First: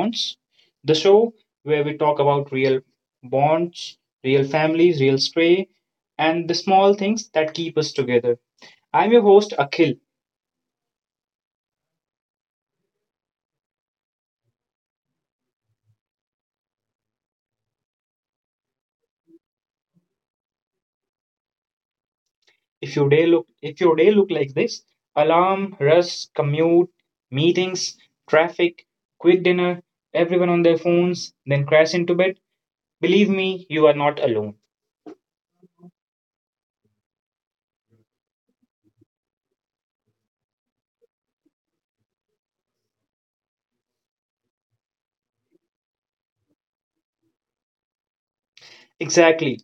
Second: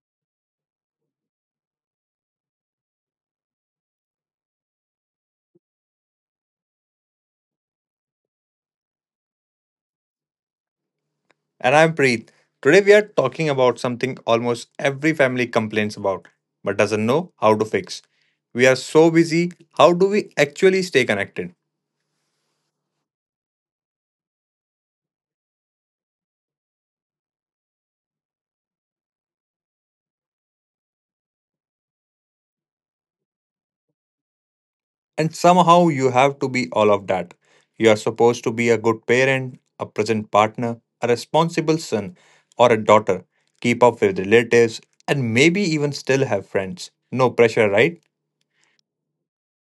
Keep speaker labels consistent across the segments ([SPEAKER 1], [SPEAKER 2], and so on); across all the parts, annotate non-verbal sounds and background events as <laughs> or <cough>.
[SPEAKER 1] Bonds, the show where we talk about real bonds, real families, real stray, and the small things that keep us together. I'm your host Akhil.
[SPEAKER 2] And I'm Preet. Today we are talking about something almost every family complains about but doesn't know how to fix. We are so busy, how do we actually stay connected?
[SPEAKER 1] If your day look if your day look like this, alarm, rush, commute, meetings, traffic, quick dinner, everyone on their phones, then crash into bed, believe me, you are not alone.
[SPEAKER 2] And somehow you have to be all of that. You are supposed to be a good parent, a present partner, a responsible son or a daughter, keep up with relatives, and maybe even still have friends. No pressure, right?
[SPEAKER 1] Exactly.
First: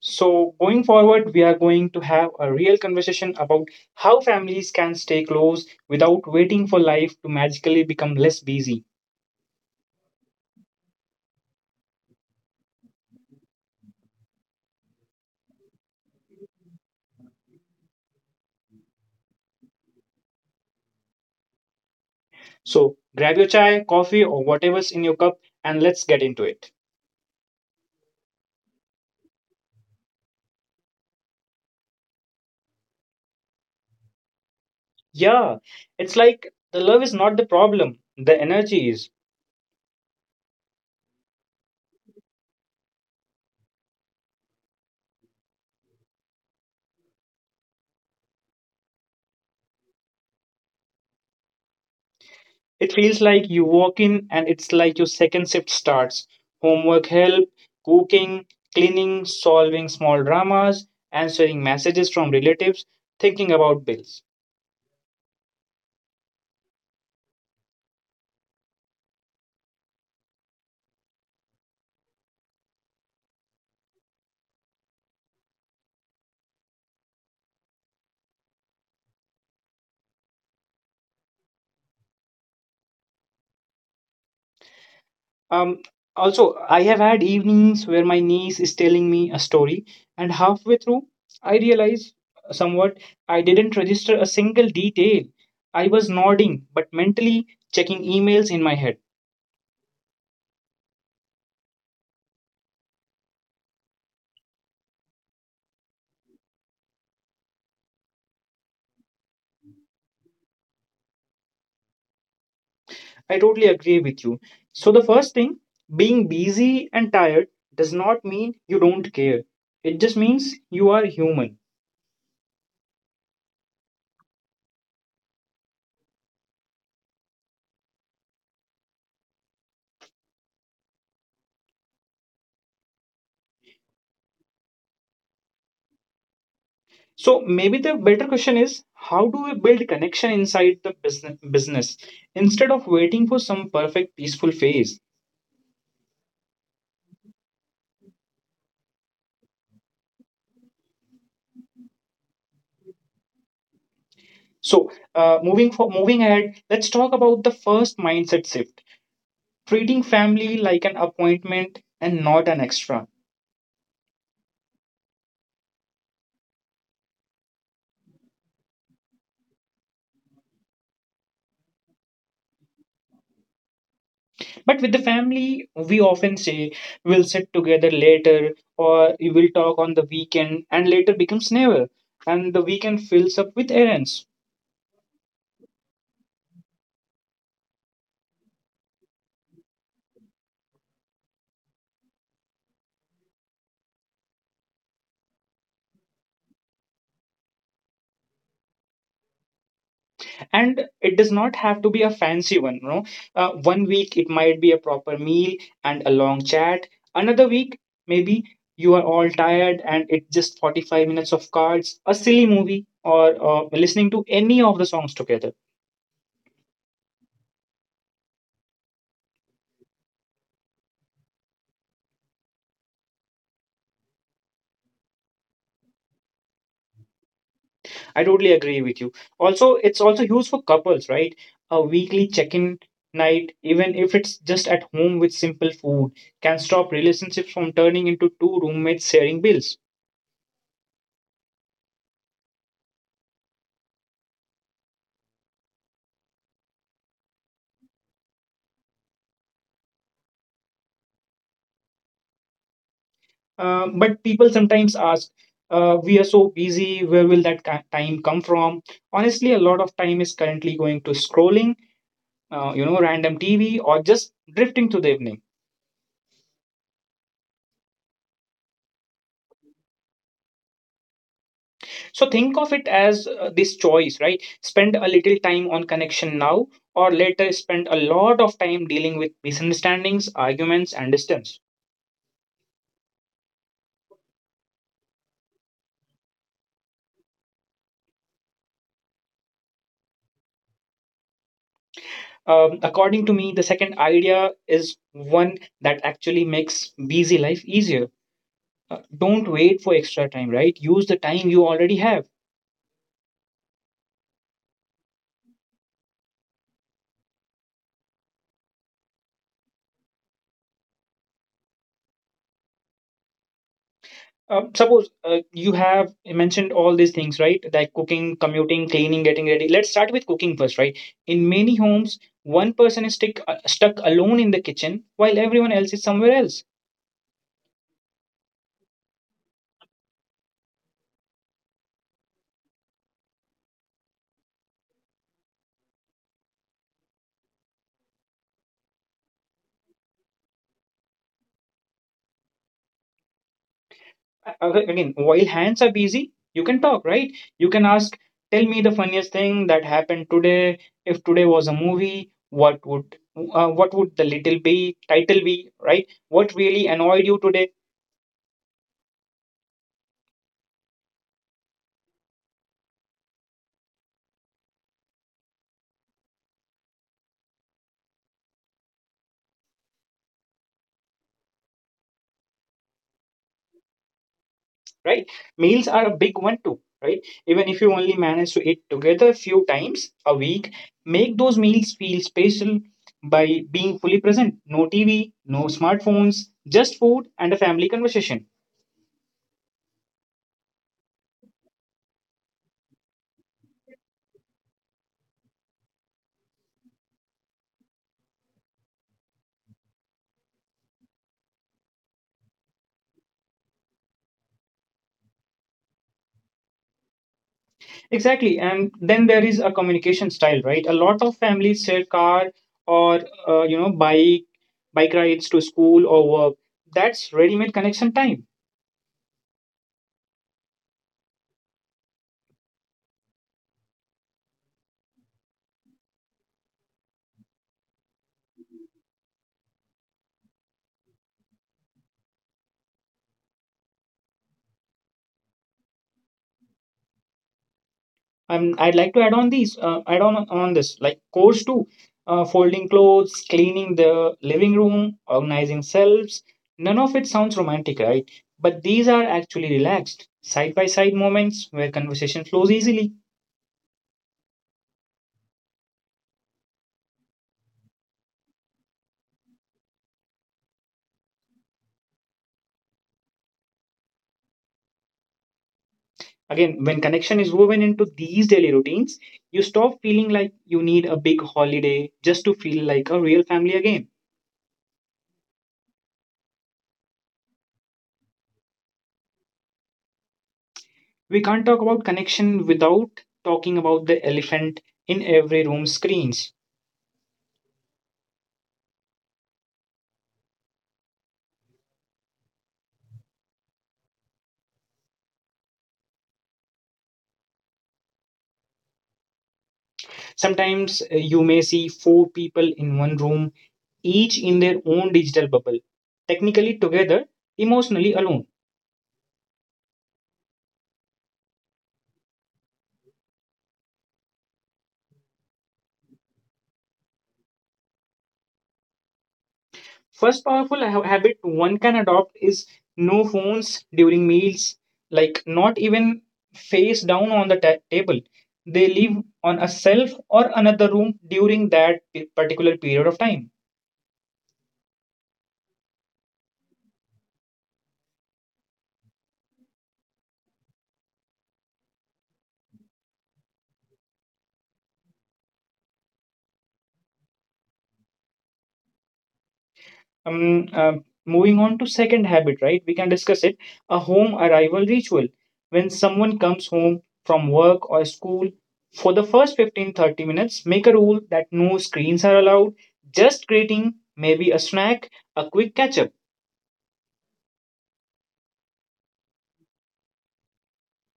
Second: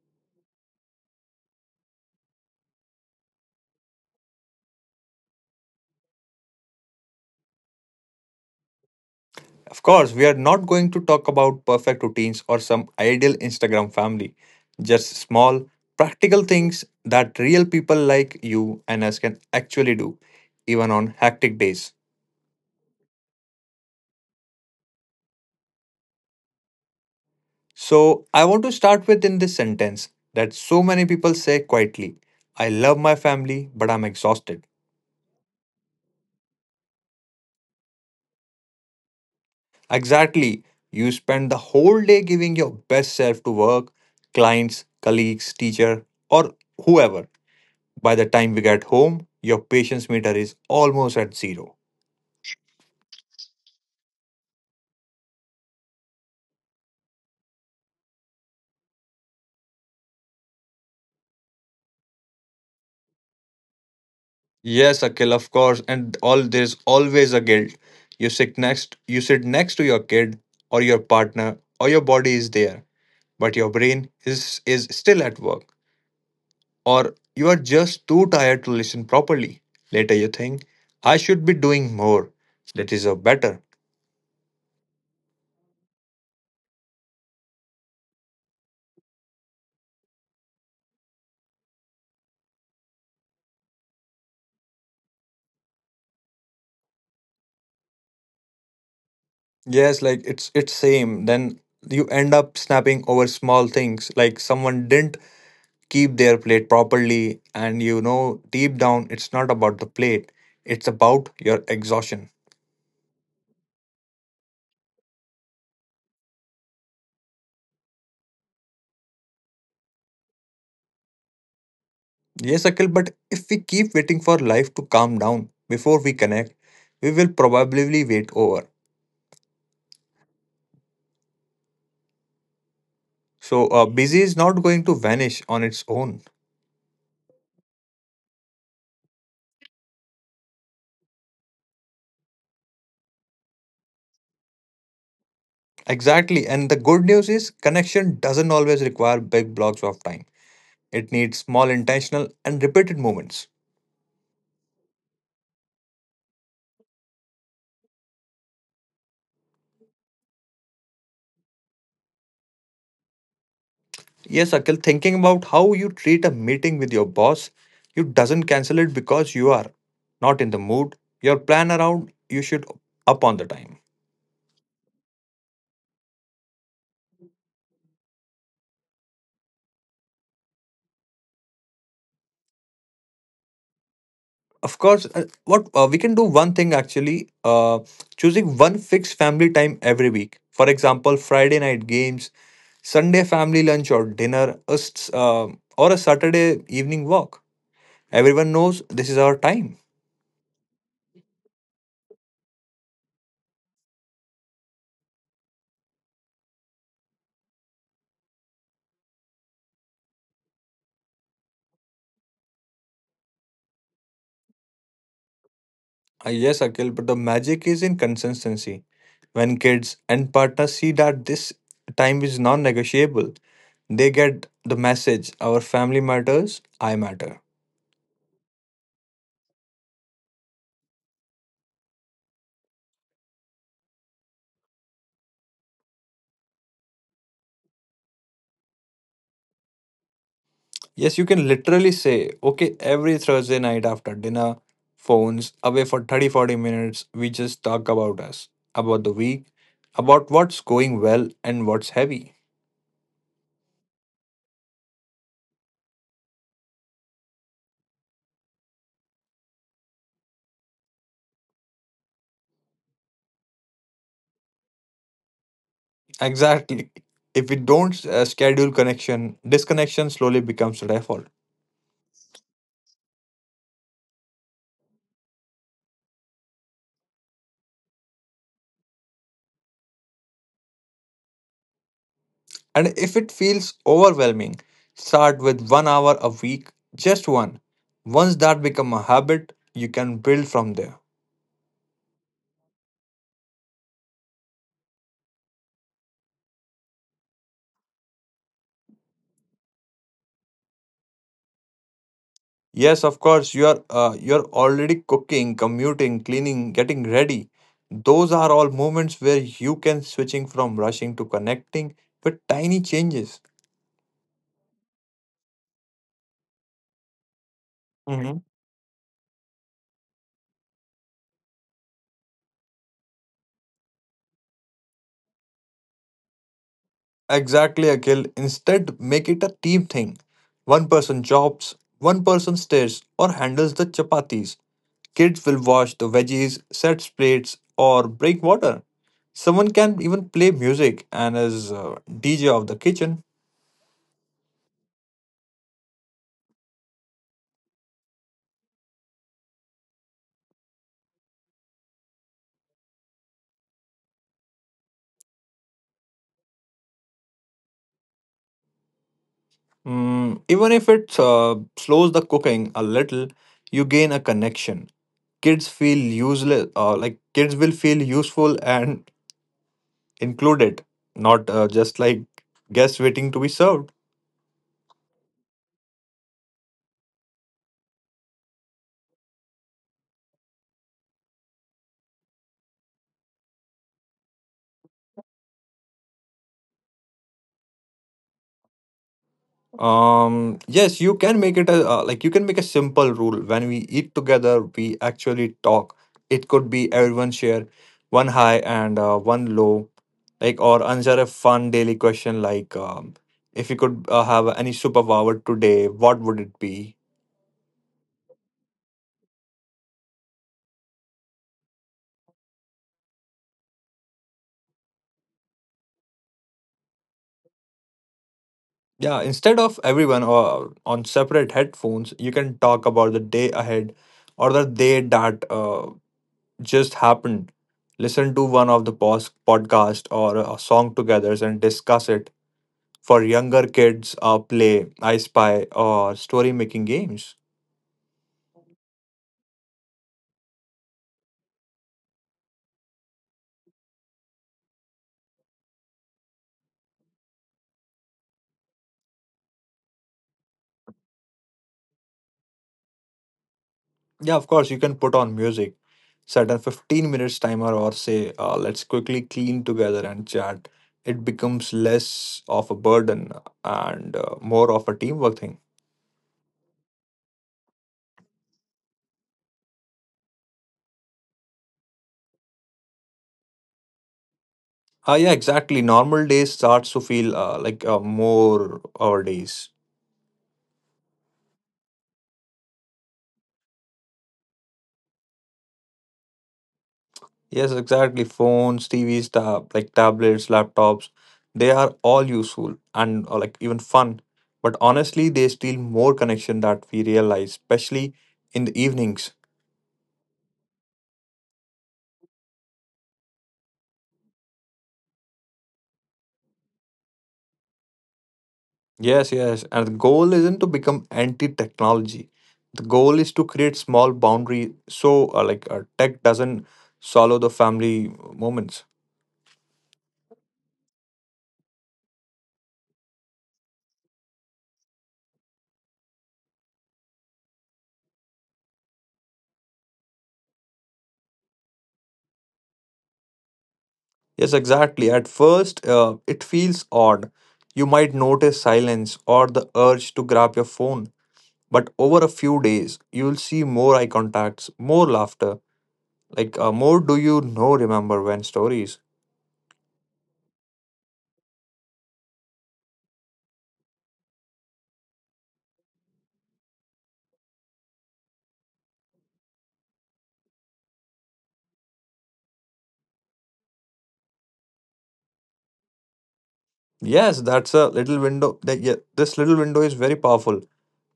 [SPEAKER 1] So, going forward, we are going to have a real conversation about how families can stay close without waiting for life to magically become less busy.
[SPEAKER 2] Of course, we are not going to talk about perfect routines or some ideal Instagram family, just small, practical things that real people like you and us can actually do, even on hectic days.
[SPEAKER 1] So, grab your chai, coffee, or whatever's in your cup and let's get into it.
[SPEAKER 2] So, I want to start with in this sentence that so many people say quietly, I love my family, but I'm exhausted.
[SPEAKER 1] Yeah, it's like the love is not the problem, the energy is.
[SPEAKER 2] Exactly. You spend the whole day giving your best self to work, clients, colleagues, teacher, or whoever. By the time we get home, your patience meter is almost at zero.
[SPEAKER 1] It feels like you walk in and it's like your second shift starts. Homework help, cooking, cleaning, solving small dramas, answering messages from relatives, thinking about bills.
[SPEAKER 2] Yes, Akil, of course, and all there's always a guilt. You sit next to your kid or your partner or your body is there, but your brain is still at work. Or you are just too tired to listen properly. Later you think, I should be doing more. That is a better.
[SPEAKER 1] Um, Also, I have had evenings where my niece is telling me a story, and halfway through, I realize somewhat I didn't register a single detail. I was nodding, but mentally checking emails in my head.
[SPEAKER 2] Yes, like it's same. Then you end up snapping over small things like someone didn't keep their plate properly. And you know, deep down, it's not about the plate, it's about your exhaustion.
[SPEAKER 1] I totally agree with you. So, the first thing, being busy and tired does not mean you don't care, it just means you are human.
[SPEAKER 2] Yes, Akil, but if we keep waiting for life to calm down before we connect, we will probably wait over. So, busy is not going to vanish on its own.
[SPEAKER 1] So maybe the better question is how do we build connection inside the business instead of waiting for some perfect peaceful phase?
[SPEAKER 2] Exactly. And the good news is, connection doesn't always require big blocks of time, it needs small, intentional, and repeated moments.
[SPEAKER 1] So moving ahead, let's talk about the first mindset shift: treating family like an appointment and not an extra.
[SPEAKER 2] Yes, Akil, thinking about how you treat a meeting with your boss, you doesn't cancel it because you are not in the mood. Your plan around you should up on the time.
[SPEAKER 1] But with the family, we often say we'll sit together later or we will talk on the weekend, and later becomes never, and the weekend fills up with errands.
[SPEAKER 2] Of course, what we can do one thing actually, choosing one fixed family time every week. For example, Friday night games, Sunday family lunch or dinner, or a Saturday evening walk. Everyone knows this is our time.
[SPEAKER 1] And it does not have to be a fancy one, you know. One week it might be a proper meal and a long chat, another week maybe you are all tired and it's just 45 minutes of cards, a silly movie, or listening to any of the songs together.
[SPEAKER 2] Yes, Akhil, but the magic is in consistency. When kids and partners see that this time is non negotiable, they get the message our family matters, I matter.
[SPEAKER 1] I totally agree with you. Also, it's also used for couples, right? A weekly check-in night, even if it's just at home with simple food, can stop relationships from turning into two roommates sharing bills.
[SPEAKER 2] Yes, you can literally say, okay, every Thursday night after dinner, phones away for 30, 40 minutes, we just talk about us, about the week, about what's going well and what's heavy.
[SPEAKER 1] But people sometimes ask, we are so busy, where will time come from? Honestly, a lot of time is currently going to scrolling, random TV or just drifting to the evening.
[SPEAKER 2] <laughs> Exactly. If we don't schedule connection, disconnection slowly becomes the default.
[SPEAKER 1] So think of it as this choice, right? Spend a little time on connection now or later spend a lot of time dealing with misunderstandings, arguments, and distance.
[SPEAKER 2] And if it feels overwhelming, start with 1 hour a week, just one. Once that becomes a habit, you can build from there.
[SPEAKER 1] According to me, the second idea is one that actually makes busy life easier. Don't wait for extra time, right? Use the time you already have.
[SPEAKER 2] Yes, of course. You're already cooking, commuting, cleaning, getting ready. Those are all moments where you can switching from rushing to connecting with tiny changes.
[SPEAKER 1] Suppose you have mentioned all these things, right? Like cooking,
[SPEAKER 2] Mhm.
[SPEAKER 1] commuting, cleaning, getting ready. Let's start with cooking first, right? In many homes, one person is stuck alone in the kitchen while everyone else is somewhere else.
[SPEAKER 2] Exactly, Akhil. Instead, make it a team thing. One person chops, one person stares or handles the chapatis. Kids will wash the veggies, set plates, or break water. Someone can even play music and is DJ of the kitchen.
[SPEAKER 1] Again, while hands are busy, you can talk, right? You can ask, tell me the funniest thing that happened today. If today was a movie, what would the little be title be, right? What really annoyed you today?
[SPEAKER 2] Mm, even if it slows the cooking a little, you gain a connection. Kids will feel useful and included, not just like guests waiting to be served.
[SPEAKER 1] Right? Meals are a big one too, right? Even if you only manage to eat together a few times a week, make those meals feel special by being fully present. No TV, no smartphones, just food and a family conversation.
[SPEAKER 2] Yes, you can make it a like you can make a simple rule. When we eat together, we actually talk. It could be everyone share one high and one low, like or answer a fun daily question like if you could have any superpower today, what would it be?
[SPEAKER 1] Exactly. And then there is a communication style, right? A lot of families share car or, uh, you know, bike, bike rides to school or work. That's ready-made connection time.
[SPEAKER 2] Yeah, instead of everyone on separate headphones, you can talk about the day ahead or the day that just happened. Listen to one of the podcast or a song together and discuss it. For younger kids, play I spy or story making games.
[SPEAKER 1] I'd like to add on this, like course two, folding clothes, cleaning the living room, organizing selves. None of it sounds romantic, right? But these are actually relaxed, side by side moments where conversation flows easily.
[SPEAKER 2] Yeah, of course you can put on music, set a 15 minutes timer or say, let's quickly clean together and chat. It becomes less of a burden and more of a teamwork thing.
[SPEAKER 1] Again, when connection is woven into these daily routines, you stop feeling like you need a big holiday just to feel like a real family again.
[SPEAKER 2] Yeah, exactly, normal days starts to feel like more our days.
[SPEAKER 1] We can't talk about connection without talking about the elephant in every room, screens.
[SPEAKER 2] Yes, exactly. Phones, TVs, tab, like tablets, laptops, they are all useful and like even fun. But honestly, they steal more connection that we realize, especially in the evenings.
[SPEAKER 1] Sometimes you may see four people in one room, each in their own digital bubble, technically together, emotionally alone.
[SPEAKER 2] Yes, yes. And the goal isn't to become anti-technology. The goal is to create small boundary so tech doesn't swallow the family moments.
[SPEAKER 1] First powerful habit one can adopt is no phones during meals, like not even face down on the table. They live on a self or another room during that particular period of time.
[SPEAKER 2] Yes, exactly. At first, it feels odd. You might notice silence or the urge to grab your phone. But over a few days, you'll see more eye contacts, more laughter, like more do you know remember when stories.
[SPEAKER 1] um, uh, Moving on to second habit, right, we can discuss it. A home arrival ritual, when someone comes home from work or school, for the first 15-30 minutes make a rule that no screens are allowed, just greeting, maybe a snack, a quick catch up.
[SPEAKER 2] Yes, that's a little window. That, yeah, this little window is very powerful.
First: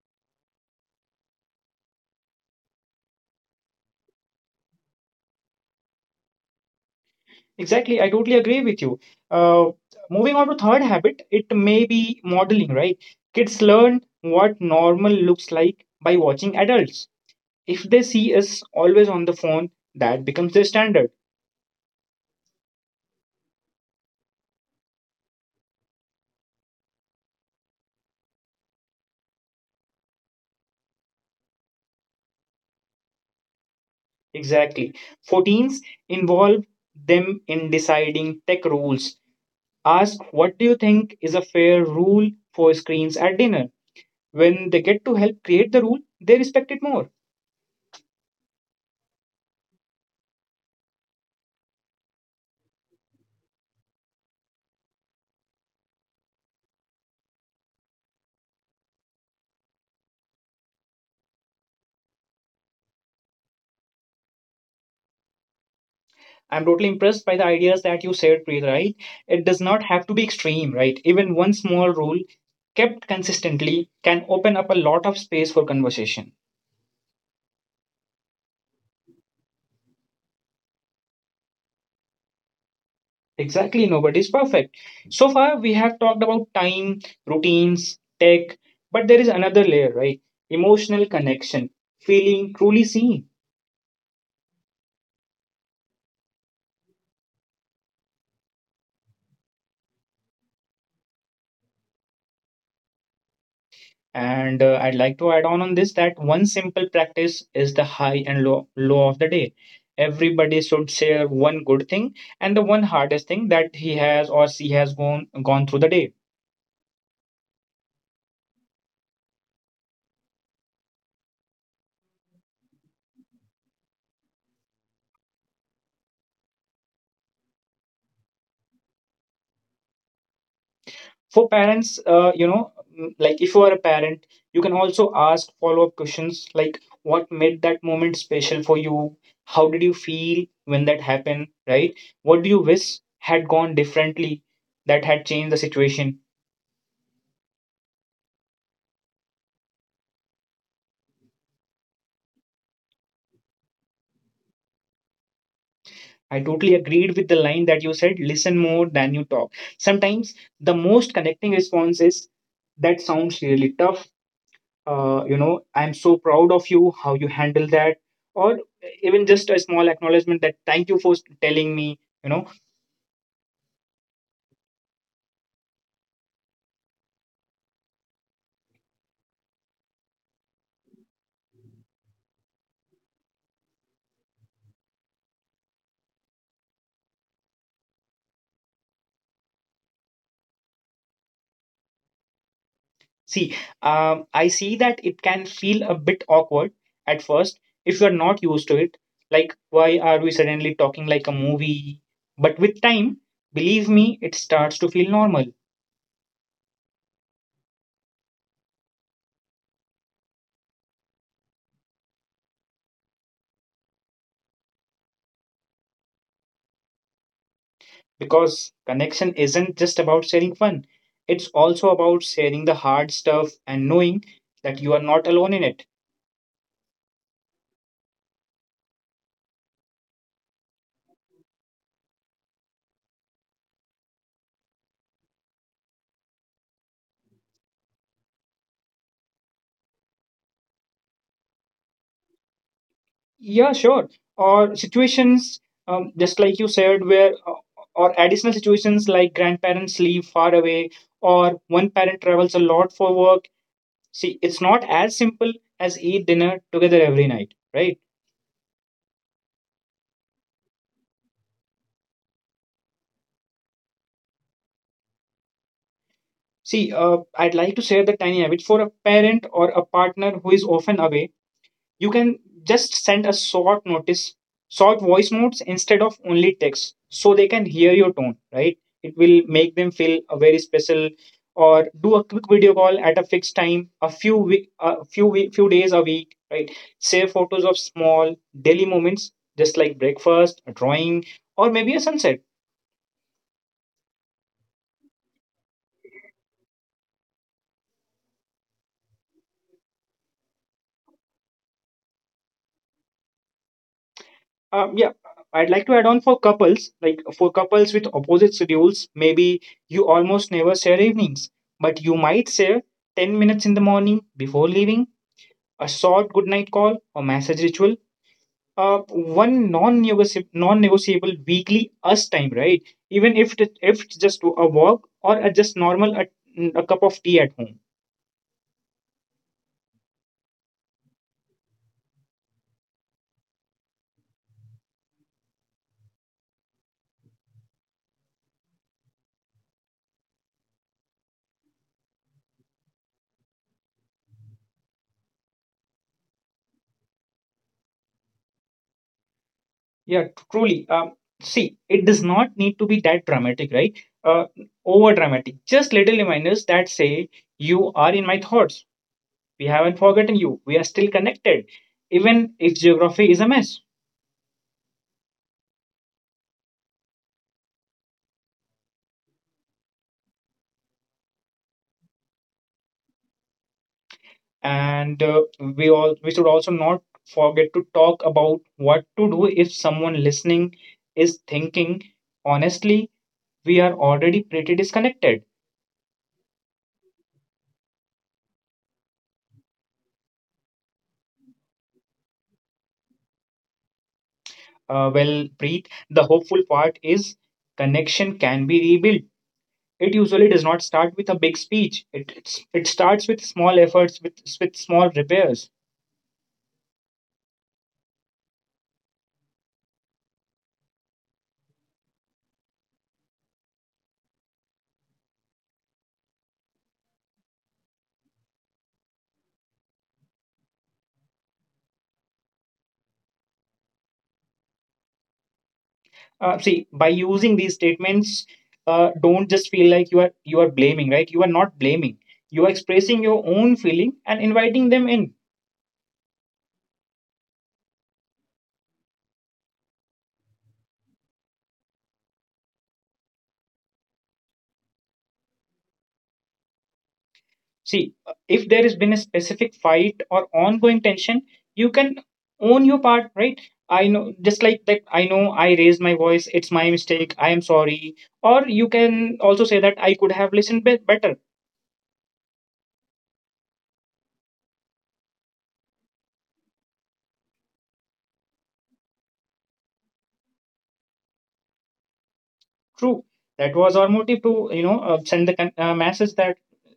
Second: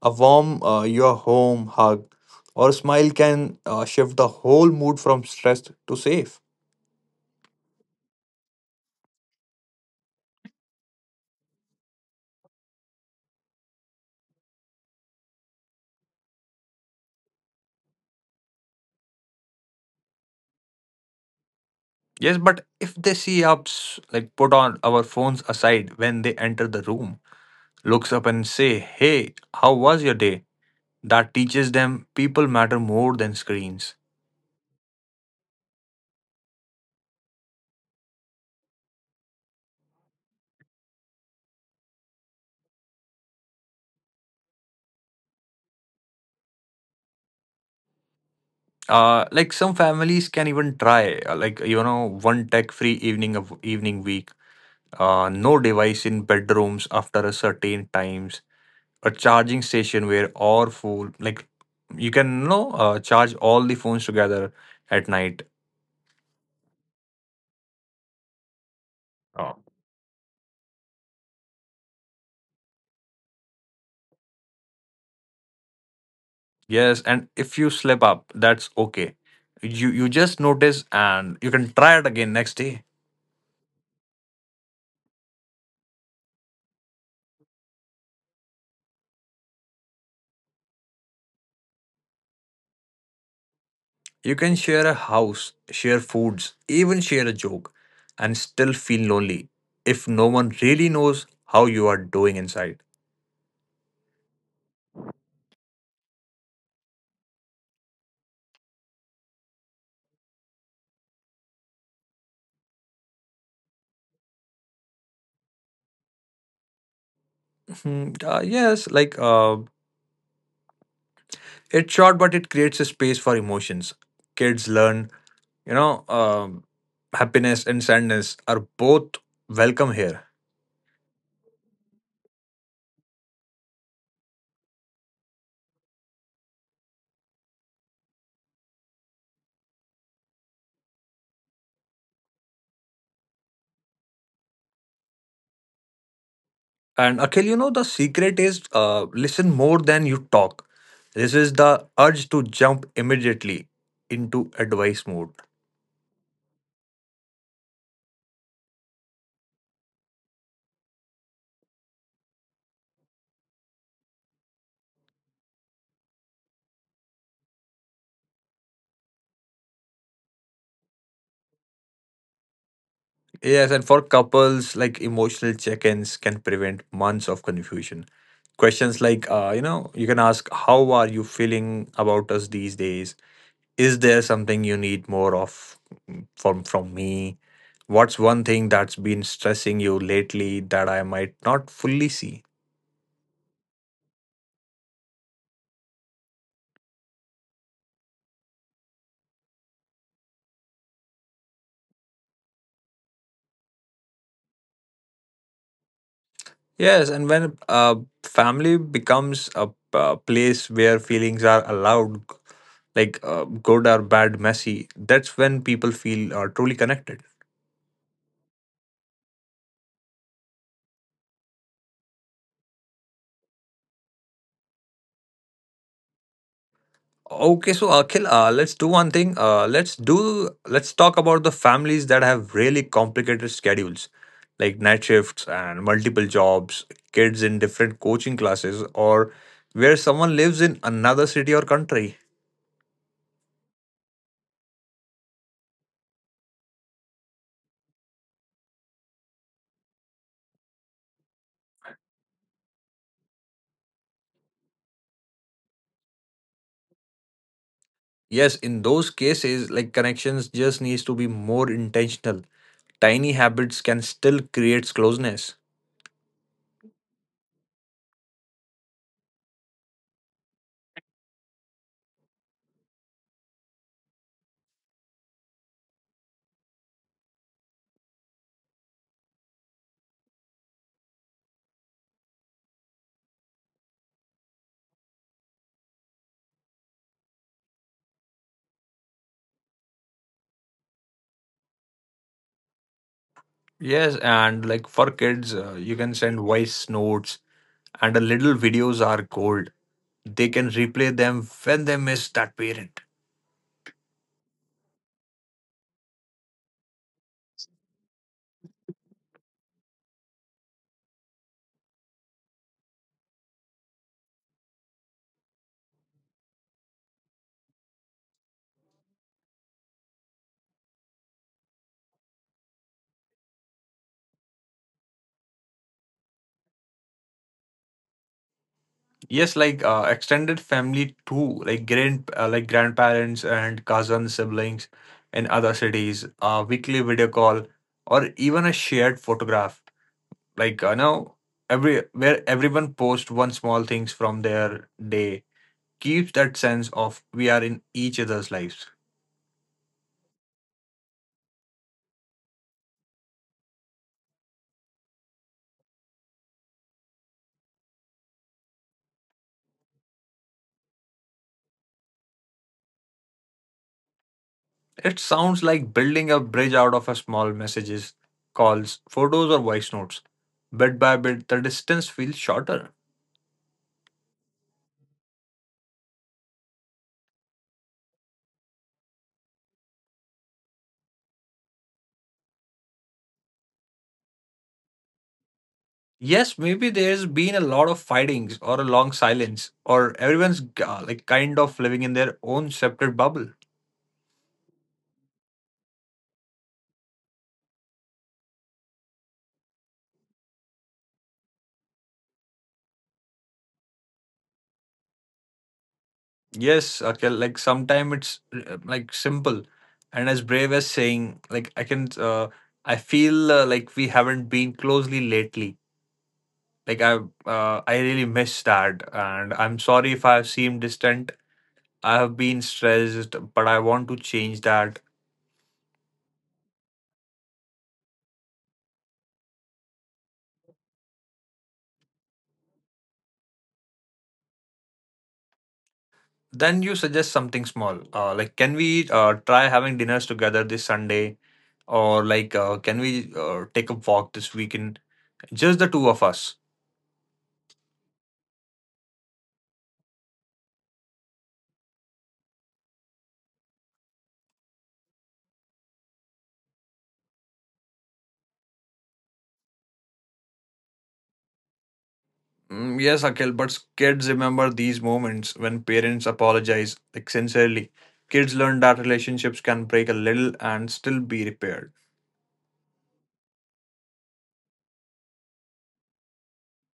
[SPEAKER 2] A warm your home hug or smile can shift the whole mood from stressed to safe.
[SPEAKER 1] Exactly, I totally agree with you. uh, Moving on to third habit, it may be modeling, right? Kids learn what normal looks like by watching adults. If they see us always on the phone, that becomes their standard.
[SPEAKER 2] Yes, but if they see us, like put on our phones aside when they enter the room, looks up and say, Hey, how was your day? That teaches them people matter more than screens.
[SPEAKER 1] Exactly. 14s involve them in deciding tech rules. Ask, what do you think is a fair rule for screens at dinner? When they get to help create the rule, they respect it more.
[SPEAKER 2] Like some families can even try, one tech-free evening of evening week. No device in bedrooms after a certain times. A charging station where all phone, like you can you know, charge all the phones together at night.
[SPEAKER 1] I'm totally impressed by the ideas that you shared, Preet, right? It
[SPEAKER 2] Oh.
[SPEAKER 1] does not have to be extreme, right? Even one small rule kept consistently can open up a lot of space for conversation.
[SPEAKER 2] Yes, and if you slip up, that's okay. You just notice and you can try it again next day.
[SPEAKER 1] Exactly, nobody's perfect. So far, we have talked about time, routines, tech, but there is another layer, right? Emotional connection, feeling truly seen.
[SPEAKER 2] You can share a house, share foods, even share a joke, and still feel lonely if no one really knows how you are doing inside.
[SPEAKER 1] And I'd like to add on this that one simple practice is the high and low of the day. Everybody should share one good thing and the one hardest thing that he has or she has gone through the day.
[SPEAKER 2] Mhm, yes, like it's short, but it creates a space for emotions. Kids learn, you know, happiness and sadness are both welcome here.
[SPEAKER 1] For parents, like if you are a parent, you can also ask follow up questions like what made that moment special for you, how did you feel when that happened, right, what do you wish had gone differently, that had changed the situation.
[SPEAKER 2] And Akhil, you know, the secret is listen more than you talk. This is the urge to jump immediately into advice mode.
[SPEAKER 1] I totally agreed with the line that you said, listen more than you talk. Sometimes the most connecting response is, that sounds really tough, I'm so proud of you how you handle that, or even just a small acknowledgement that, thank you for telling me, you know.
[SPEAKER 2] Yes, and for couples, like emotional check ins can prevent months of confusion. Questions like, you can ask, How are you feeling about us these days? Is there something you need more of from me? What's one thing that's been stressing you lately that I might not fully see?
[SPEAKER 1] See, I see that it can feel a bit awkward at first if you are not used to it, like why are we suddenly talking like a movie, but with time, believe me, it starts to feel normal.
[SPEAKER 2] Yes, and when family becomes a place where feelings are allowed, like good or bad, messy, that's when people feel truly connected.
[SPEAKER 1] Because connection isn't just about sharing fun, it's also about sharing the hard stuff and knowing that you are not alone in it.
[SPEAKER 2] Okay, so Akhil, let's do one thing. Let's do let's talk about the families that have really complicated schedules, like night shifts and multiple jobs, kids in different coaching classes, or where someone lives in another city or country.
[SPEAKER 1] Yeah, sure. Or situations, just like you said, where or additional situations like grandparents live far away, or one parent travels a lot for work. See, it's not as simple as eat dinner together every night, right?
[SPEAKER 2] Yes, in those cases, like connections just needs to be more intentional. Tiny habits can still create closeness.
[SPEAKER 1] See, I'd like to share the tiny habit for a parent or a partner who is often away. You can just send a short notice, short voice notes instead of only text, so they can hear your tone, right? It will make them feel a very special. Or do a quick video call at a fixed time, few days a week, right? Save photos of small daily moments, just like breakfast, a drawing, or maybe a sunset.
[SPEAKER 2] Yes, and like for kids, you can send voice notes and a little videos are gold. They can replay them when they miss that parent.
[SPEAKER 1] Yeah, I'd like to add on for couples, like for couples with opposite schedules, maybe you almost never share evenings, but you might share 10 minutes in the morning before leaving, a short goodnight call or massage ritual, non-negotiable weekly us time, right? Even if it's just a walk or a just normal a cup of tea at home.
[SPEAKER 2] Yes, like extended family too, like grandparents and cousin siblings in other cities. A weekly video call or even a shared photograph. Like now, every where everyone posts one small things from their day keeps that sense of we are in each other's lives.
[SPEAKER 1] Yeah, truly. See, it does not need to be that dramatic, right? Over dramatic. Just little reminders that say, you are in my thoughts. We haven't forgotten you. We are still connected, even if geography is a mess.
[SPEAKER 2] It sounds like building a bridge out of a small messages, calls, photos, or voice notes. Bit by bit, the distance feels shorter.
[SPEAKER 1] And we should also not forget to talk about what to do if someone listening is thinking, honestly, we are already pretty disconnected.
[SPEAKER 2] Yes, maybe there's been a lot of fightings or a long silence, or everyone's kind of living in their own separate bubble.
[SPEAKER 1] Well, breathe. The hopeful part is connection can be rebuilt. It usually does not start with a big speech. It starts with small efforts, with small repairs.
[SPEAKER 2] Yes, okay, like sometimes it's simple and as brave as saying, like, I feel like we haven't been closely lately. Like I really miss that, and I'm sorry if I seem distant. I have been stressed, but I want to change that.
[SPEAKER 1] See, by using these statements, don't just feel like you are blaming, right? You are not blaming. You are expressing your own feeling and inviting them in.
[SPEAKER 2] Then you suggest something small, like can we try having dinners together this Sunday, or like can we take a walk this weekend, just the two of us.
[SPEAKER 1] See, if there has been a specific fight or ongoing tension, you can own your part, right? I know, just like that. I know I raised my voice. It's my mistake. I am sorry, or you can also say that I could have better.
[SPEAKER 2] Mm, yes, Akhil, but kids remember these moments when parents apologize, like sincerely. Kids learn that relationships can break a little and still be repaired.
[SPEAKER 1] True. That was our motive to, send the message that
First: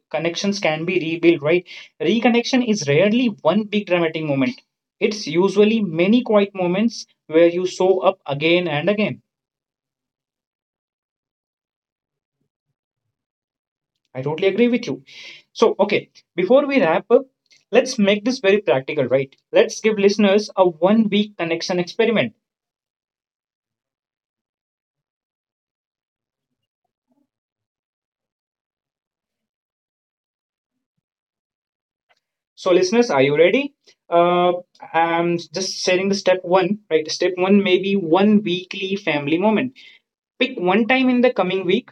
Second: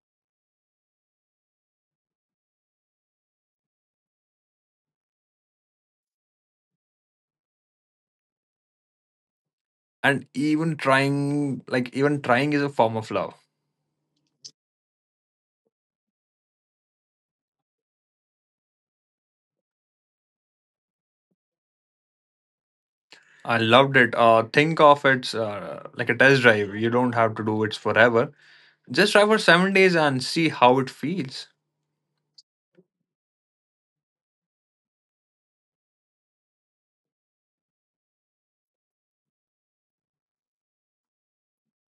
[SPEAKER 1] connections can be rebuilt, right? Reconnection is rarely one big dramatic moment. It's usually many quiet moments where you show up again and again.
[SPEAKER 2] And even trying, like even trying, is a form of love.
[SPEAKER 1] I totally agree with you. So, okay, before we wrap up, let's make this very practical, right? Let's give listeners a one week connection experiment.
[SPEAKER 2] I loved it. Think of it like a test drive. You don't have to do it forever. Just try for 7 days and see how it feels.
[SPEAKER 1] So, listeners, are you ready? Uh, I'm just sharing the step one, right? Step one may be one weekly family moment. Pick one time in the coming week,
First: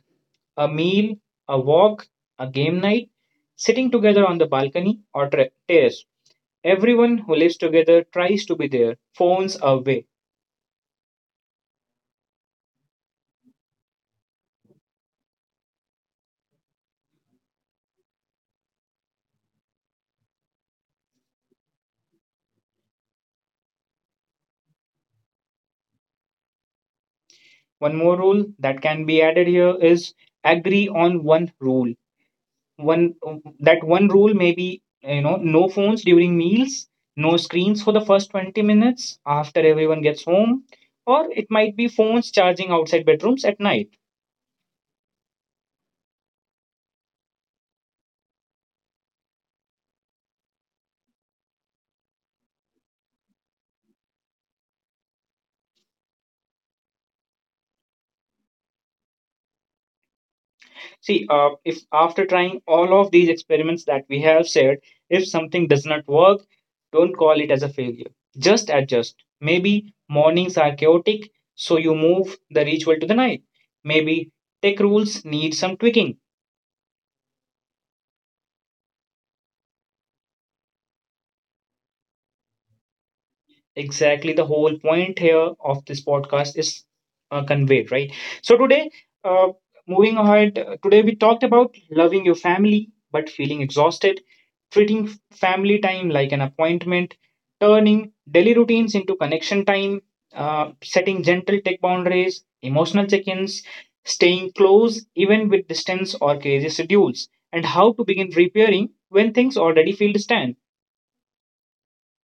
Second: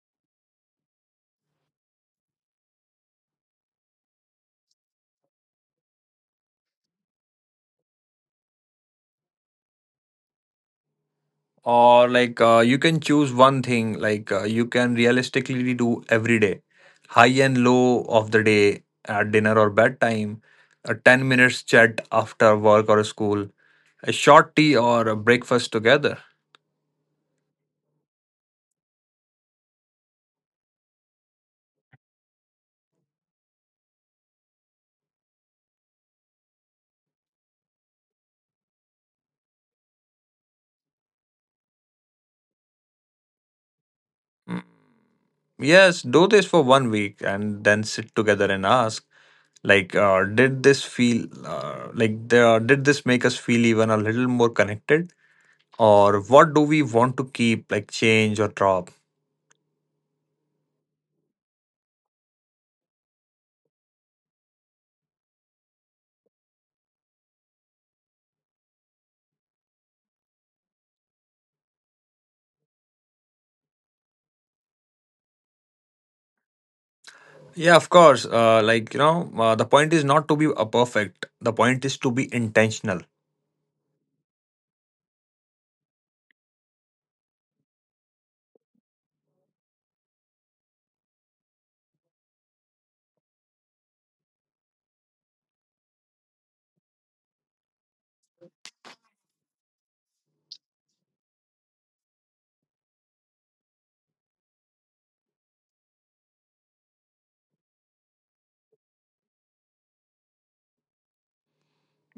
[SPEAKER 1] a meal, a walk, a game night, sitting together on the balcony or terrace. Everyone who lives together tries to be there, phones away.
[SPEAKER 2] Or like you can choose one thing. Like you can realistically do every day, high and low of the day at dinner or bedtime, a 10 minutes chat after work or school, a short tea or a breakfast together.
[SPEAKER 1] One more rule that can be added here is, agree on one rule. One that one rule may be, you know, no phones during meals, no screens for the first 20 minutes after everyone gets home, or it might be phones charging outside bedrooms at night.
[SPEAKER 2] Mm, yes, do this for 1 week and then sit together and ask, like did this make us feel even a little more connected, or what do we want to keep, like change or drop.
[SPEAKER 1] See, if after trying all of these experiments that we have said, if something does not work, don't call it as a failure. Just adjust. Maybe mornings are chaotic, so you move the ritual to the night. Maybe tech rules need some tweaking.
[SPEAKER 2] Yeah, of course, the point is not to be a perfect, the point is to be intentional.
[SPEAKER 1] Exactly, the whole point here of this podcast is conveyed, right? So today, uh, today we talked about loving your family but feeling exhausted, treating family time like an appointment, turning daily routines into connection time, setting gentle tech boundaries, emotional check-ins, staying close even with distance or crazy schedules, and how to begin repairing when things already feel distant.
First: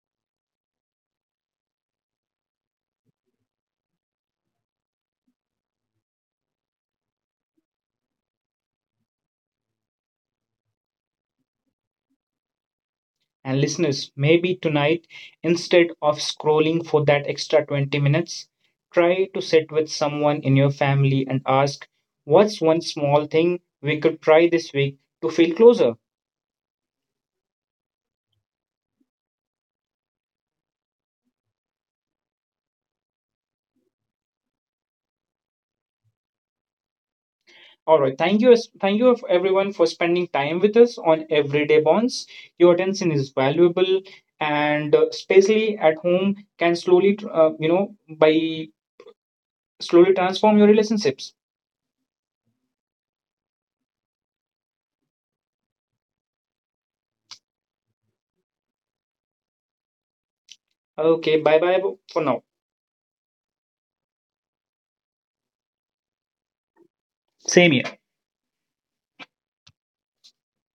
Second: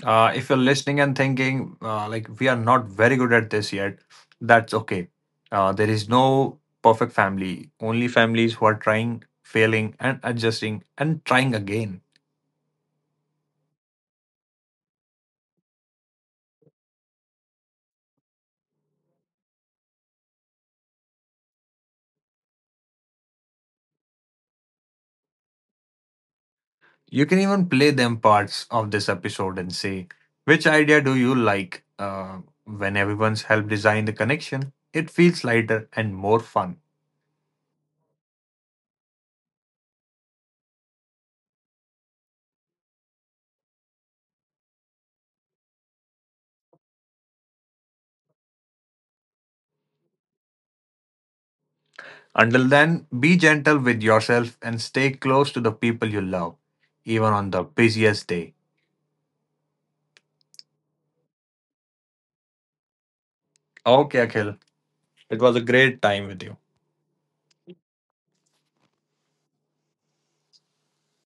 [SPEAKER 2] If you're listening and thinking, like we are not very good at this yet, that's okay. There is no perfect family, only families who are trying, failing and adjusting and trying again.
[SPEAKER 1] And listeners, maybe tonight, instead of scrolling for that extra 20 minutes, try to sit with someone in your family and ask, what's one small thing we could try this week to feel closer?
[SPEAKER 2] You can even play them parts of this episode and say, which idea do you like? When everyone's helped design the connection, it feels lighter and more fun.
[SPEAKER 1] All right, thank you everyone for spending time with us on Everyday Bonds. Your attention is valuable, and especially at home, can slowly, you know, by slowly transform your relationships.
[SPEAKER 2] Until then, be gentle with yourself and stay close to the people you love, even on the busiest day.
[SPEAKER 1] Okay, bye bye for now.
[SPEAKER 2] Okay, Akhil, it was a great time with you.
[SPEAKER 1] Same here.